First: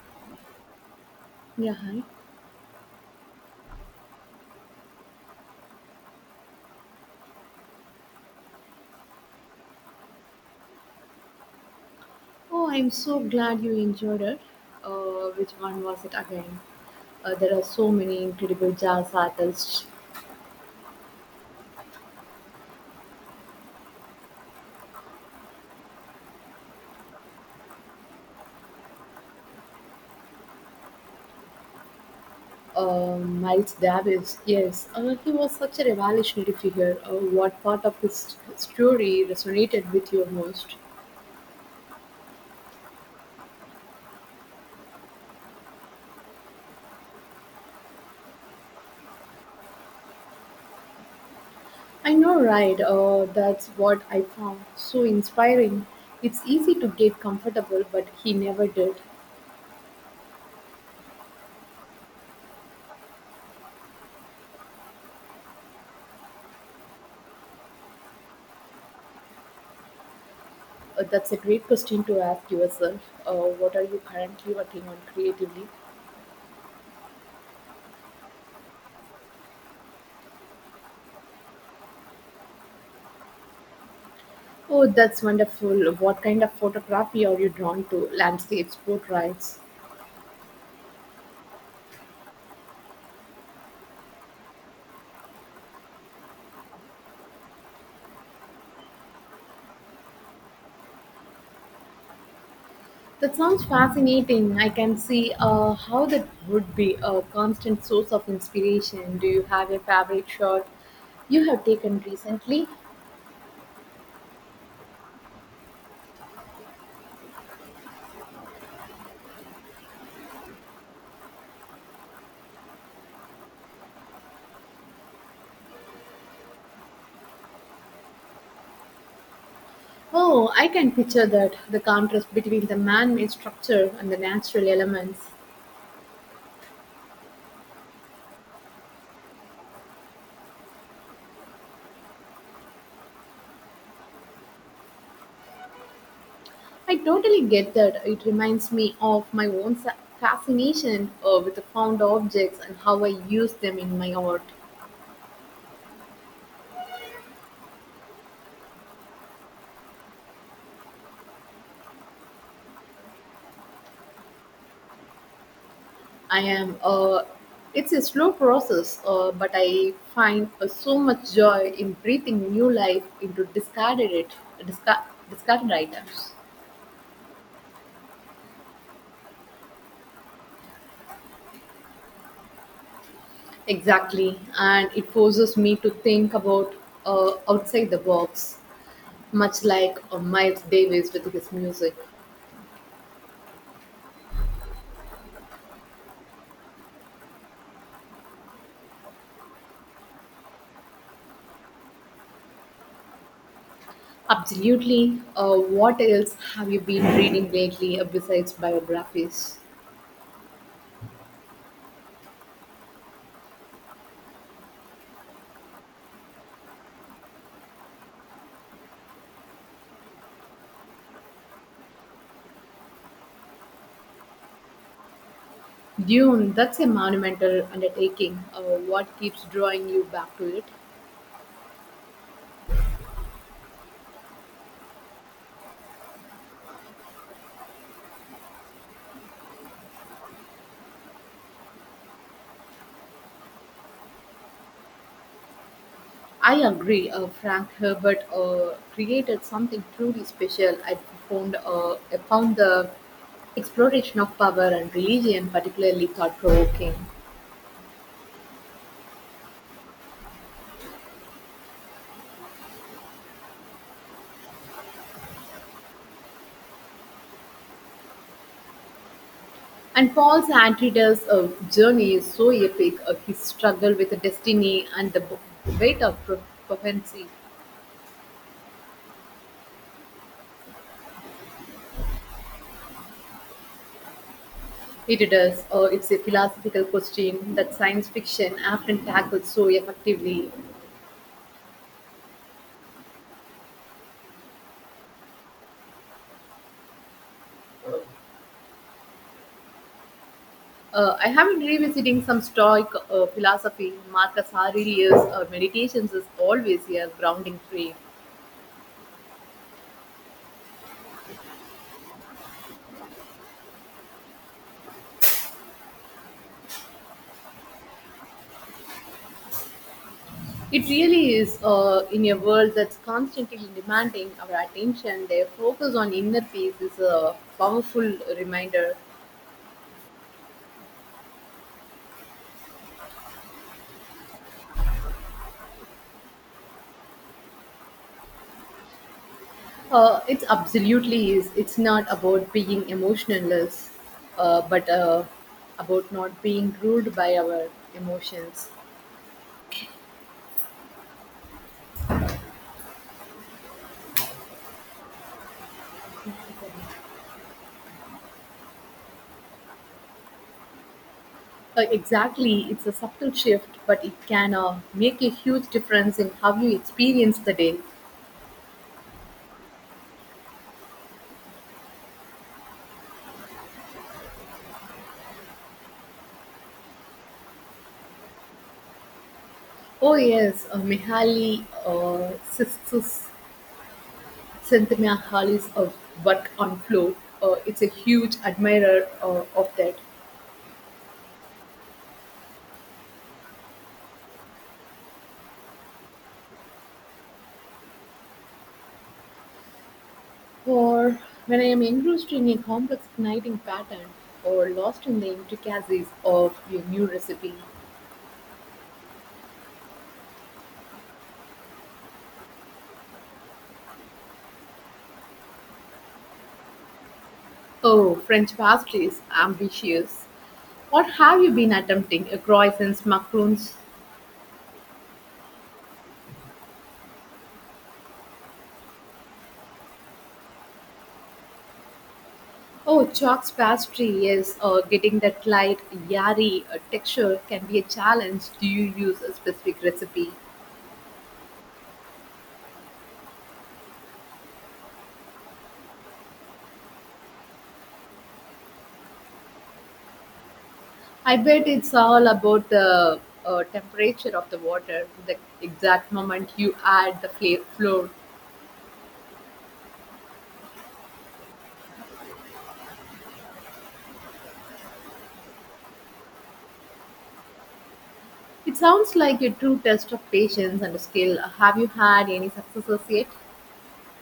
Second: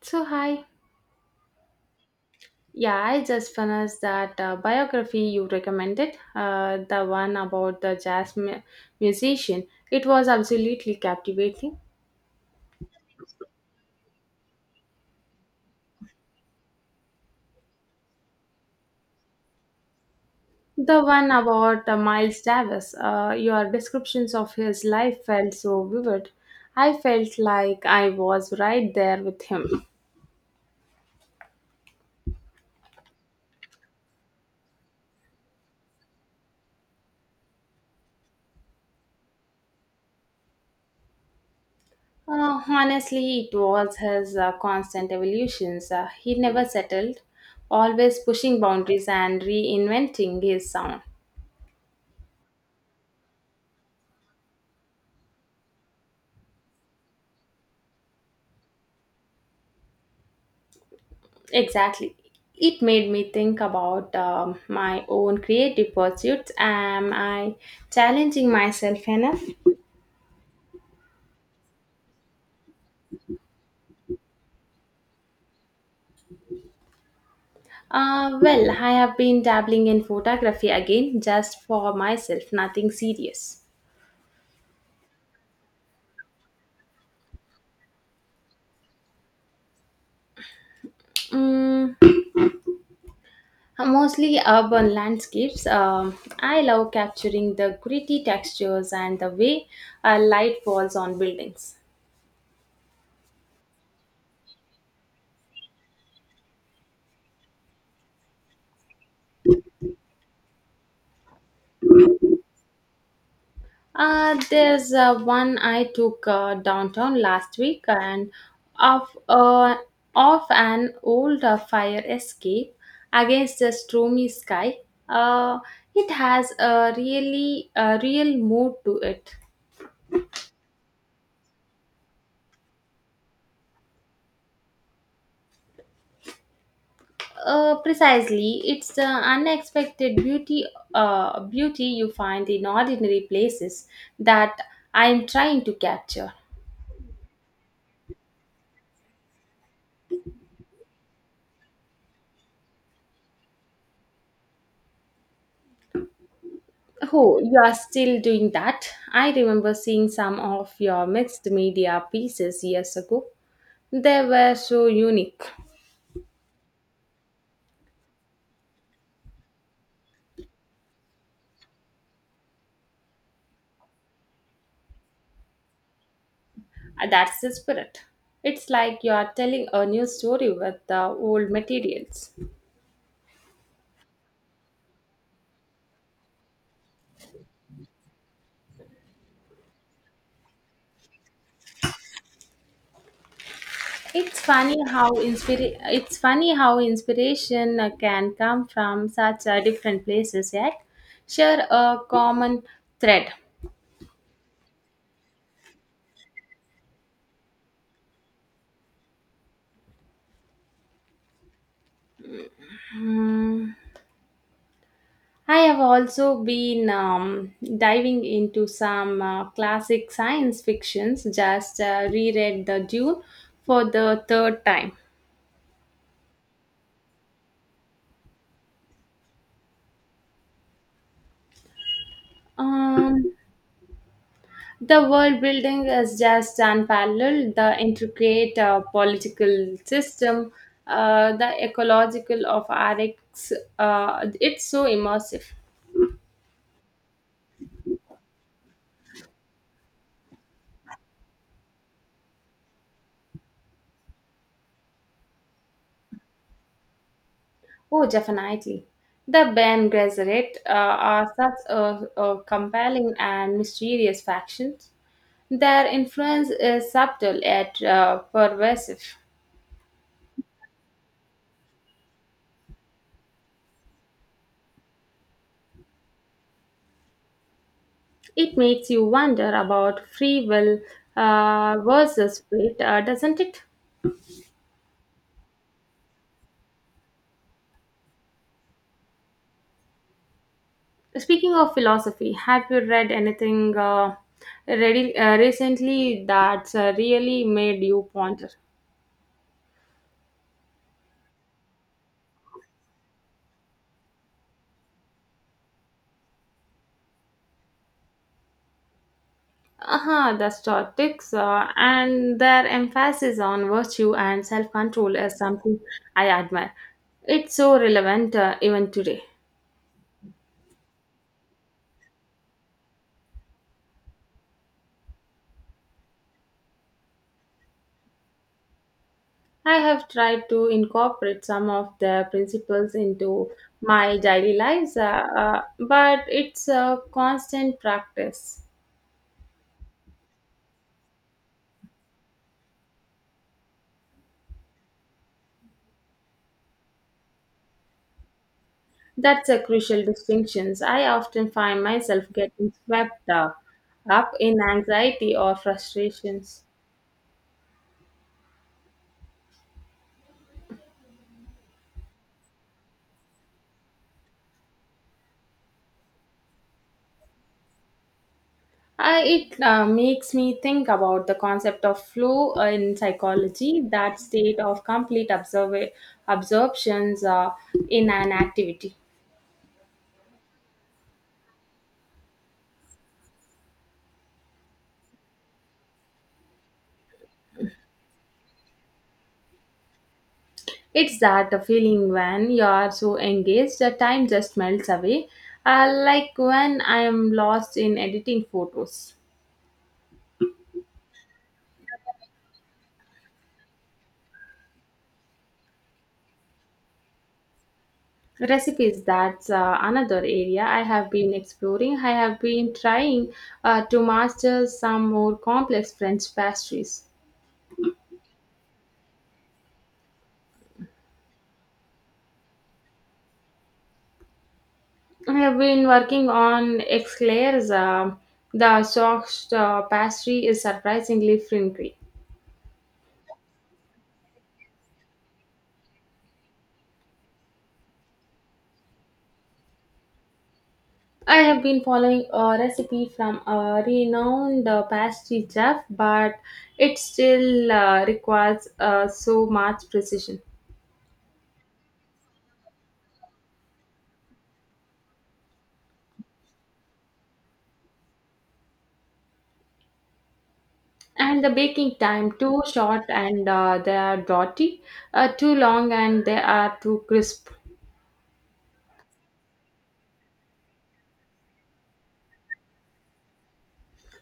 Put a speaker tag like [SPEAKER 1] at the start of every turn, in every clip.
[SPEAKER 1] So, hi.
[SPEAKER 2] Yeah, hi.
[SPEAKER 1] Yeah, I just finished that biography you recommended, the one about the musician. It was absolutely captivating.
[SPEAKER 2] Oh, I'm so glad you enjoyed it. Which one was it again? There are so many incredible jazz artists.
[SPEAKER 1] The one about Miles Davis, your descriptions of his life felt so vivid. I felt like I was right there with him.
[SPEAKER 2] Miles Davis, yes, he was such a revolutionary figure. What part of his story resonated with you most?
[SPEAKER 1] Honestly, it was his constant evolutions. He never settled, always pushing boundaries and reinventing his sound.
[SPEAKER 2] I know, right? That's what I found so inspiring. It's easy to get comfortable, but he never did.
[SPEAKER 1] Exactly. It made me think about my own creative pursuits. Am I challenging myself enough?
[SPEAKER 2] That's a great question to ask yourself. What are you currently working on creatively?
[SPEAKER 1] Well, I have been dabbling in photography again, just for myself, nothing serious.
[SPEAKER 2] Oh, that's wonderful. What kind of photography are you drawn to? Landscapes, portraits?
[SPEAKER 1] Mm, mostly urban landscapes. I love capturing the gritty textures and the way light falls on buildings.
[SPEAKER 2] That sounds fascinating. I can see how that would be a constant source of inspiration. Do you have a favorite shot you have taken recently?
[SPEAKER 1] There's one I took downtown last week and off, uh, off an old fire escape against a stormy sky. Uh, it has a real mood to it.
[SPEAKER 2] Oh, I can picture that the contrast between the man made structure and the natural elements.
[SPEAKER 1] Precisely, it's the unexpected beauty you find in ordinary places that I'm trying to capture.
[SPEAKER 2] I totally get that. It reminds me of my own fascination with the found objects and how I use them in my art.
[SPEAKER 1] Oh, you are still doing that? I remember seeing some of your mixed media pieces years ago. They were so unique.
[SPEAKER 2] I am. It's a slow process, but I find so much joy in breathing new life into discard, discarded items.
[SPEAKER 1] That's the spirit. It's like you are telling a new story with the old materials.
[SPEAKER 2] Exactly, and it forces me to think about outside the box, much like Miles Davis with his music.
[SPEAKER 1] It's funny how inspiration can come from such different places yet share a common thread.
[SPEAKER 2] Absolutely. What else have you been reading lately besides biographies?
[SPEAKER 1] Hmm. I have also been diving into some classic science fictions, just reread The Dune for the third time.
[SPEAKER 2] Dune, that's a monumental undertaking. What keeps drawing you back to it?
[SPEAKER 1] Um, the world building is just unparalleled, the intricate political system, the ecological of RX, it's so immersive.
[SPEAKER 2] I agree. Frank Herbert created something truly special. I found the exploration of power and religion particularly thought provoking.
[SPEAKER 1] Oh, definitely. The Ben Gesserit are such a compelling and mysterious factions. Their influence is subtle yet pervasive.
[SPEAKER 2] And Paul's Antidote's journey is so epic. His struggle with the destiny and the weight of prophecy.
[SPEAKER 1] It makes you wonder about free will versus fate, doesn't it?
[SPEAKER 2] It does. It's a philosophical question that science fiction often tackles so effectively.
[SPEAKER 1] Speaking of philosophy, have you read anything recently that's really made you ponder?
[SPEAKER 2] I have been revisiting some Stoic philosophy. Marcus Aurelius' meditations is always a grounding frame.
[SPEAKER 1] Uh-huh, the Stoics and their emphasis on virtue and self control is something I admire. It's so relevant even today.
[SPEAKER 2] It really is in a world that's constantly demanding our attention. Their focus on inner peace is a powerful reminder.
[SPEAKER 1] I have tried to incorporate some of the principles into my daily lives, but it's a constant practice.
[SPEAKER 2] It absolutely is. It's not about being emotionless, but about not being ruled by our emotions.
[SPEAKER 1] That's a crucial distinction. I often find myself getting up in anxiety or frustrations.
[SPEAKER 2] Exactly, it's a subtle shift, but it can make a huge difference in how you experience the day.
[SPEAKER 1] It makes me think about the concept of flow in psychology, that state of absorptions in an activity.
[SPEAKER 2] Oh yes, Mihaly Sisters, Csikszentmihalyi's work on flow. It's a huge admirer of that.
[SPEAKER 1] It's that feeling when you are so engaged that time just melts away. Like when I am lost in editing photos.
[SPEAKER 2] Or when I am engrossed in a complex knitting pattern, or lost in the intricacies of a new recipe.
[SPEAKER 1] Recipes, that's another area I have been exploring. I have been trying to master some more complex French pastries.
[SPEAKER 2] Oh, French pastries, ambitious. What have you been attempting? Croissants, macarons.
[SPEAKER 1] I have been working on eclairs. The soft pastry is surprisingly finicky.
[SPEAKER 2] Oh, Chalk's pastry, yes. Getting that light, yari texture can be a challenge. Do you use a specific recipe?
[SPEAKER 1] I have been following a recipe from a renowned pastry chef, but it still requires so much precision.
[SPEAKER 2] I bet it's all about the temperature of the water, the exact moment you add the flour.
[SPEAKER 1] And the baking time too short, and they are dotty, too long, and they are too crisp.
[SPEAKER 2] It sounds like a true test of patience and skill. Have you had any successes yet?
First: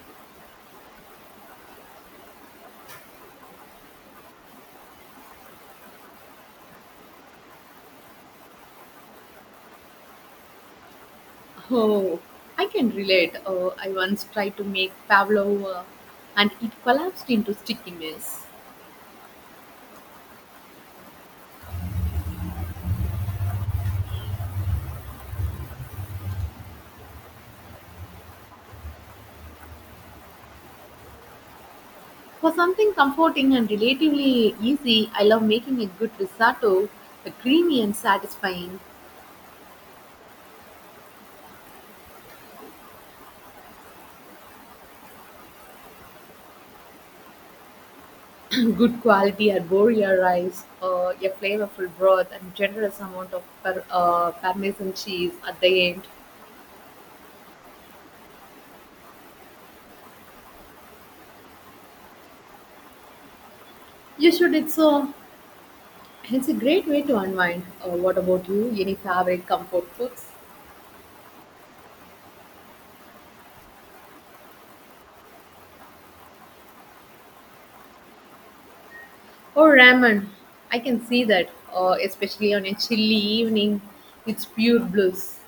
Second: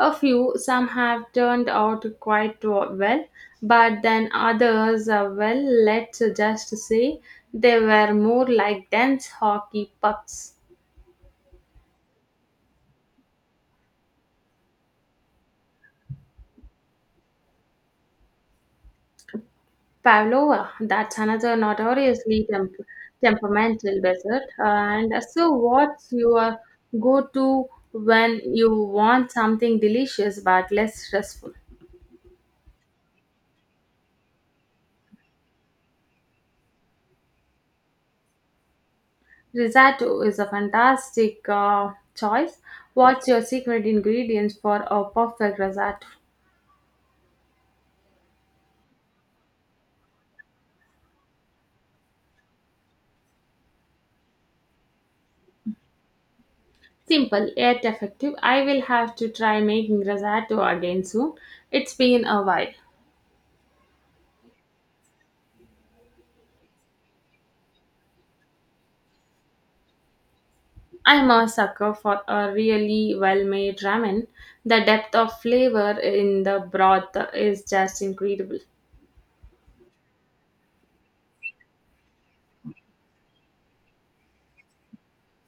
[SPEAKER 1] A few, some have turned out quite well, but then others, well, let's just say they were more like dense hockey pucks.
[SPEAKER 2] Oh, I can relate. I once tried to make pavlova, and it collapsed into sticky mess.
[SPEAKER 1] Pavlova, that's another temperamental dessert. And so, what's your go to when you want something delicious but less stressful?
[SPEAKER 2] For something comforting and relatively easy, I love making a good risotto, a creamy and satisfying,
[SPEAKER 1] Risotto is a fantastic choice. What's your secret ingredients for a perfect risotto?
[SPEAKER 2] good quality arborea rice, a flavorful broth, and generous amount of parmesan cheese at the end.
[SPEAKER 1] Simple yet effective. I will have to try making risotto again soon. It's been a while.
[SPEAKER 2] You should. It's a great way to unwind. What about you? Any favorite comfort foods?
[SPEAKER 1] I'm a sucker for a really well made ramen. The depth of flavor in the broth is just incredible.
[SPEAKER 2] Oh, ramen. I can see that, especially on a chilly evening. It's pure bliss.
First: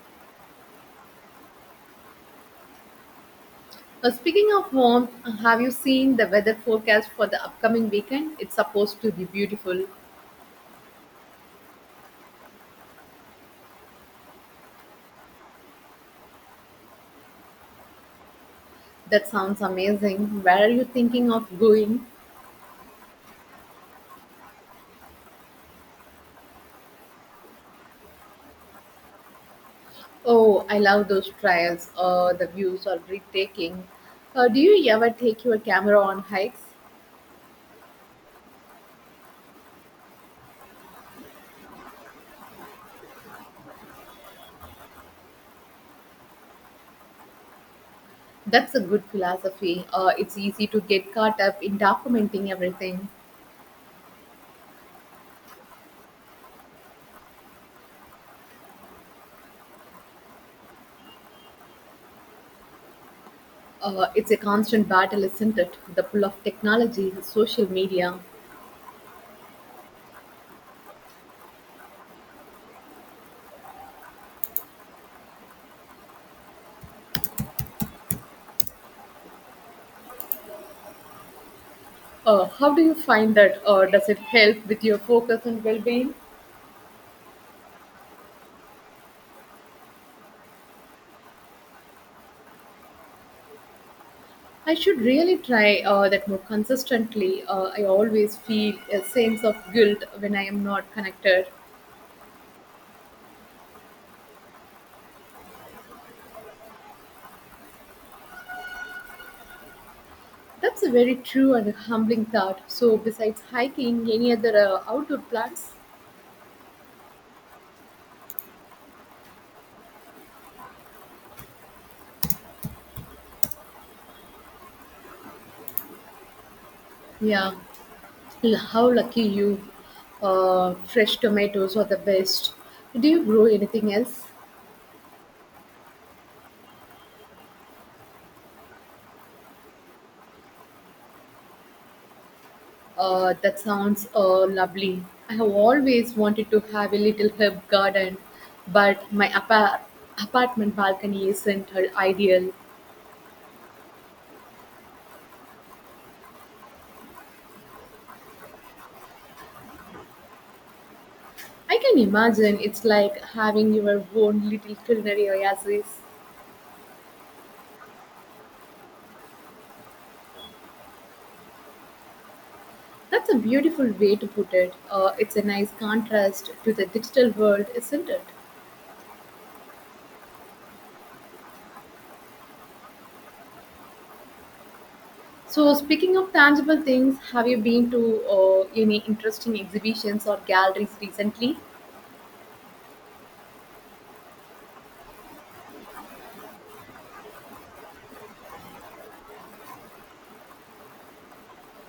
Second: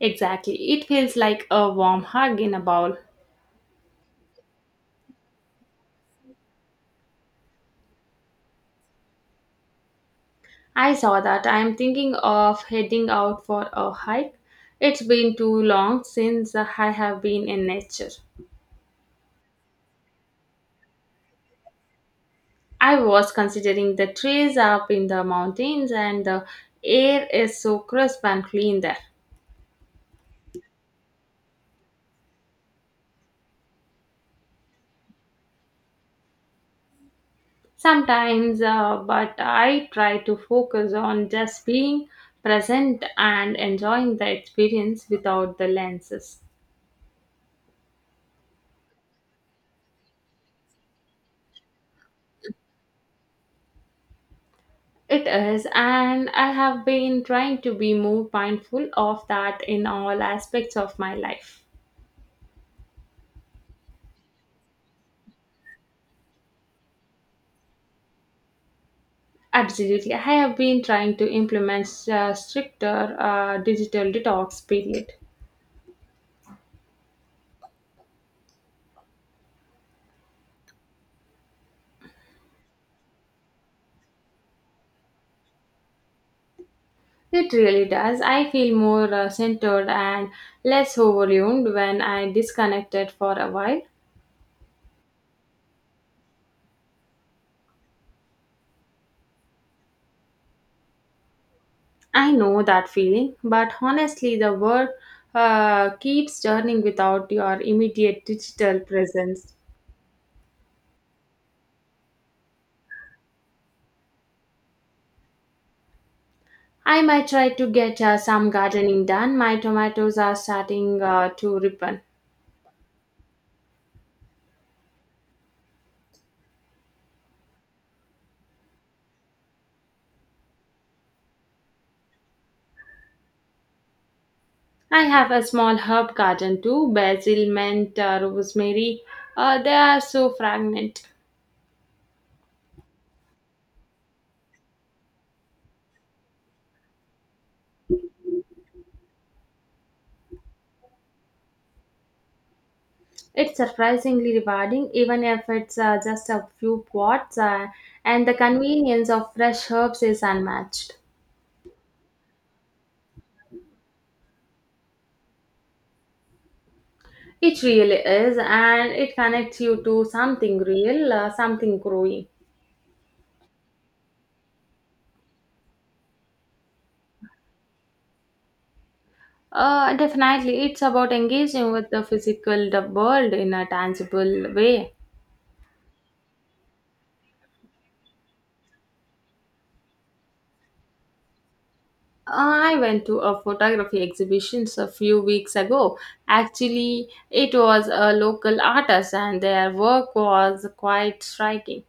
[SPEAKER 1] Exactly. It feels like a warm hug in a bowl.
[SPEAKER 2] Speaking of warmth, have you seen the weather forecast for the upcoming weekend? It's supposed to be beautiful.
[SPEAKER 1] I saw that. I'm thinking of heading out for a hike. It's been too long since I have been in nature.
[SPEAKER 2] That sounds amazing. Where are you thinking of going?
[SPEAKER 1] I was considering the trees up in the mountains and the air is so crisp and clean there.
[SPEAKER 2] Oh, I love those trails. The views are breathtaking. Do you ever take your camera on hikes?
[SPEAKER 1] Sometimes, but I try to focus on just being present and enjoying the experience without the lenses.
[SPEAKER 2] That's a good philosophy. It's easy to get caught up in documenting everything.
[SPEAKER 1] It is, and I have been trying to be more mindful of that in all aspects of my life.
[SPEAKER 2] It's a constant battle, isn't it? The pull of technology, social media.
[SPEAKER 1] Absolutely, I have been trying to implement stricter digital detox period.
[SPEAKER 2] How do you find that? Does it help with your focus and well being?
[SPEAKER 1] It really does. I feel more centered and less overwhelmed when I disconnected for a while.
[SPEAKER 2] I should really try that more consistently. I always feel a sense of guilt when I am not connected.
[SPEAKER 1] I know that feeling, but honestly, the world keeps turning without your immediate digital presence.
[SPEAKER 2] That's a very true and humbling thought. So, besides hiking, any other outdoor plants?
[SPEAKER 1] I might try to get some gardening done. My tomatoes are starting to ripen.
[SPEAKER 2] Yeah, how lucky you. Fresh tomatoes are the best. Do you grow anything else?
[SPEAKER 1] I have a small herb garden too basil, mint, rosemary. They are so fragrant.
[SPEAKER 2] That sounds lovely. I have always wanted to have a little herb garden, but my apartment balcony isn't ideal.
[SPEAKER 1] It's surprisingly rewarding, even if it's just a few pots, and the convenience of fresh herbs is unmatched.
[SPEAKER 2] I can imagine it's like having your own little culinary oasis.
[SPEAKER 1] It really is, and it connects you to something real, something growing.
[SPEAKER 2] That's a beautiful way to put it. It's a nice contrast to the digital world, isn't it?
[SPEAKER 1] Definitely, it's about engaging with the physical the world in a tangible way.
[SPEAKER 2] So, speaking of tangible things, have you been to any interesting exhibitions or galleries recently?
[SPEAKER 1] I went to a photography exhibition a few weeks ago. Actually, it was a local artist, and their work was quite striking.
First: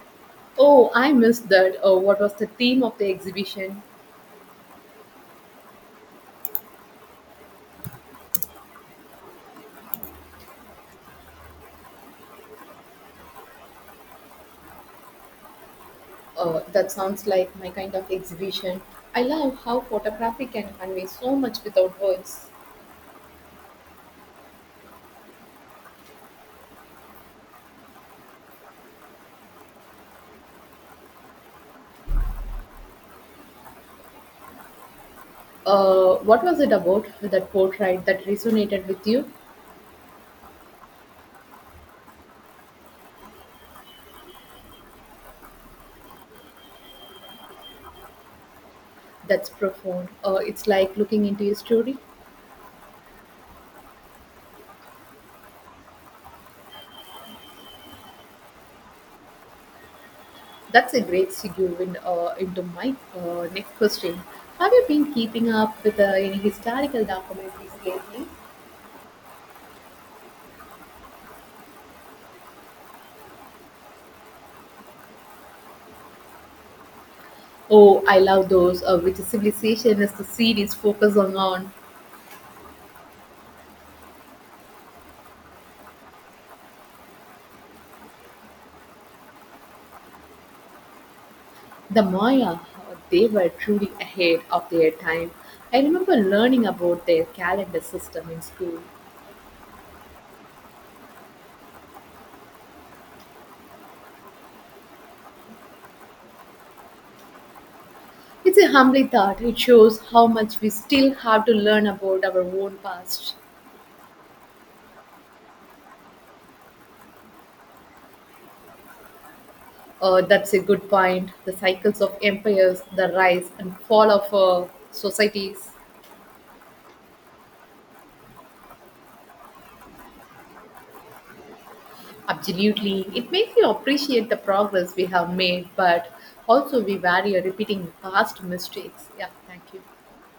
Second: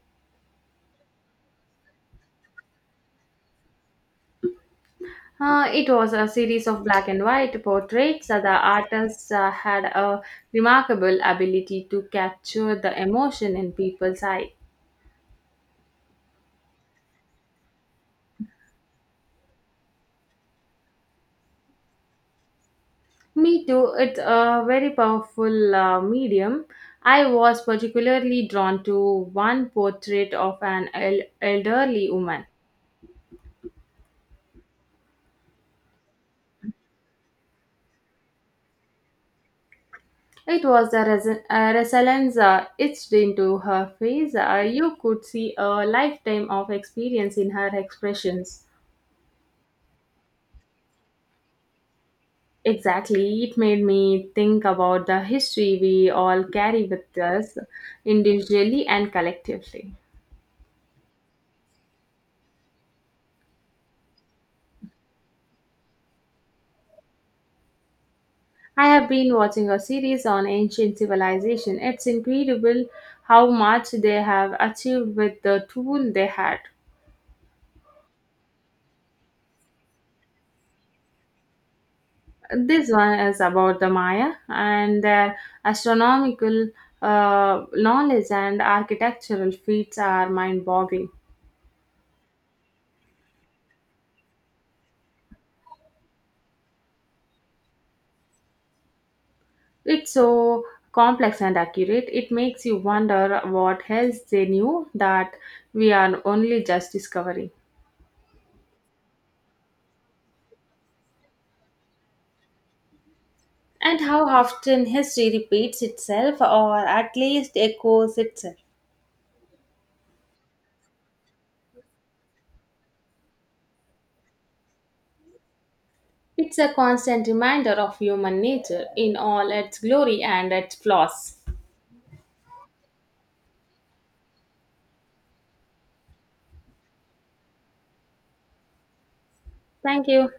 [SPEAKER 2] Oh, I missed that. What was the theme of the exhibition?
[SPEAKER 1] It was a series of black and white portraits. The artist had a remarkable ability to capture the emotion in people's eyes.
[SPEAKER 2] That sounds like my kind of exhibition. I love how photography can convey so much without words.
[SPEAKER 1] Me too. It's a very powerful medium. I was particularly drawn to one portrait of an elderly woman.
[SPEAKER 2] What was it about that portrait that resonated with you?
[SPEAKER 1] It was the resilience etched into her face. You could see a lifetime of experience in her expressions.
[SPEAKER 2] That's profound. It's like looking into a story.
[SPEAKER 1] Exactly. It made me think about the history we all carry with us individually and collectively.
[SPEAKER 2] That's a great segue into my next question. Have you been keeping up with any historical documentaries lately?
[SPEAKER 1] I have been watching a series on ancient civilization. It's incredible how much they have achieved with the tool they had.
[SPEAKER 2] Oh, I love those. Which civilization is the series focus on?
[SPEAKER 1] This one is about the Maya and their astronomical knowledge and architectural feats are mind-boggling.
[SPEAKER 2] The Maya, they were truly ahead of their time. I remember learning about their calendar system in school.
[SPEAKER 1] It's so complex and accurate. It makes you wonder what else they knew that we are only just discovering.
[SPEAKER 2] It's a humbling thought. It shows how much we still have to learn about our own past.
[SPEAKER 1] And how often history repeats itself or at least echoes itself.
[SPEAKER 2] That's a good point. The cycles of empires, the rise and fall of societies.
[SPEAKER 1] It's a constant reminder of human nature in all its glory and its flaws.
[SPEAKER 2] Absolutely. It makes you appreciate the progress we have made, but also we value repeating past mistakes. Yeah, thank you.
[SPEAKER 1] Thank you.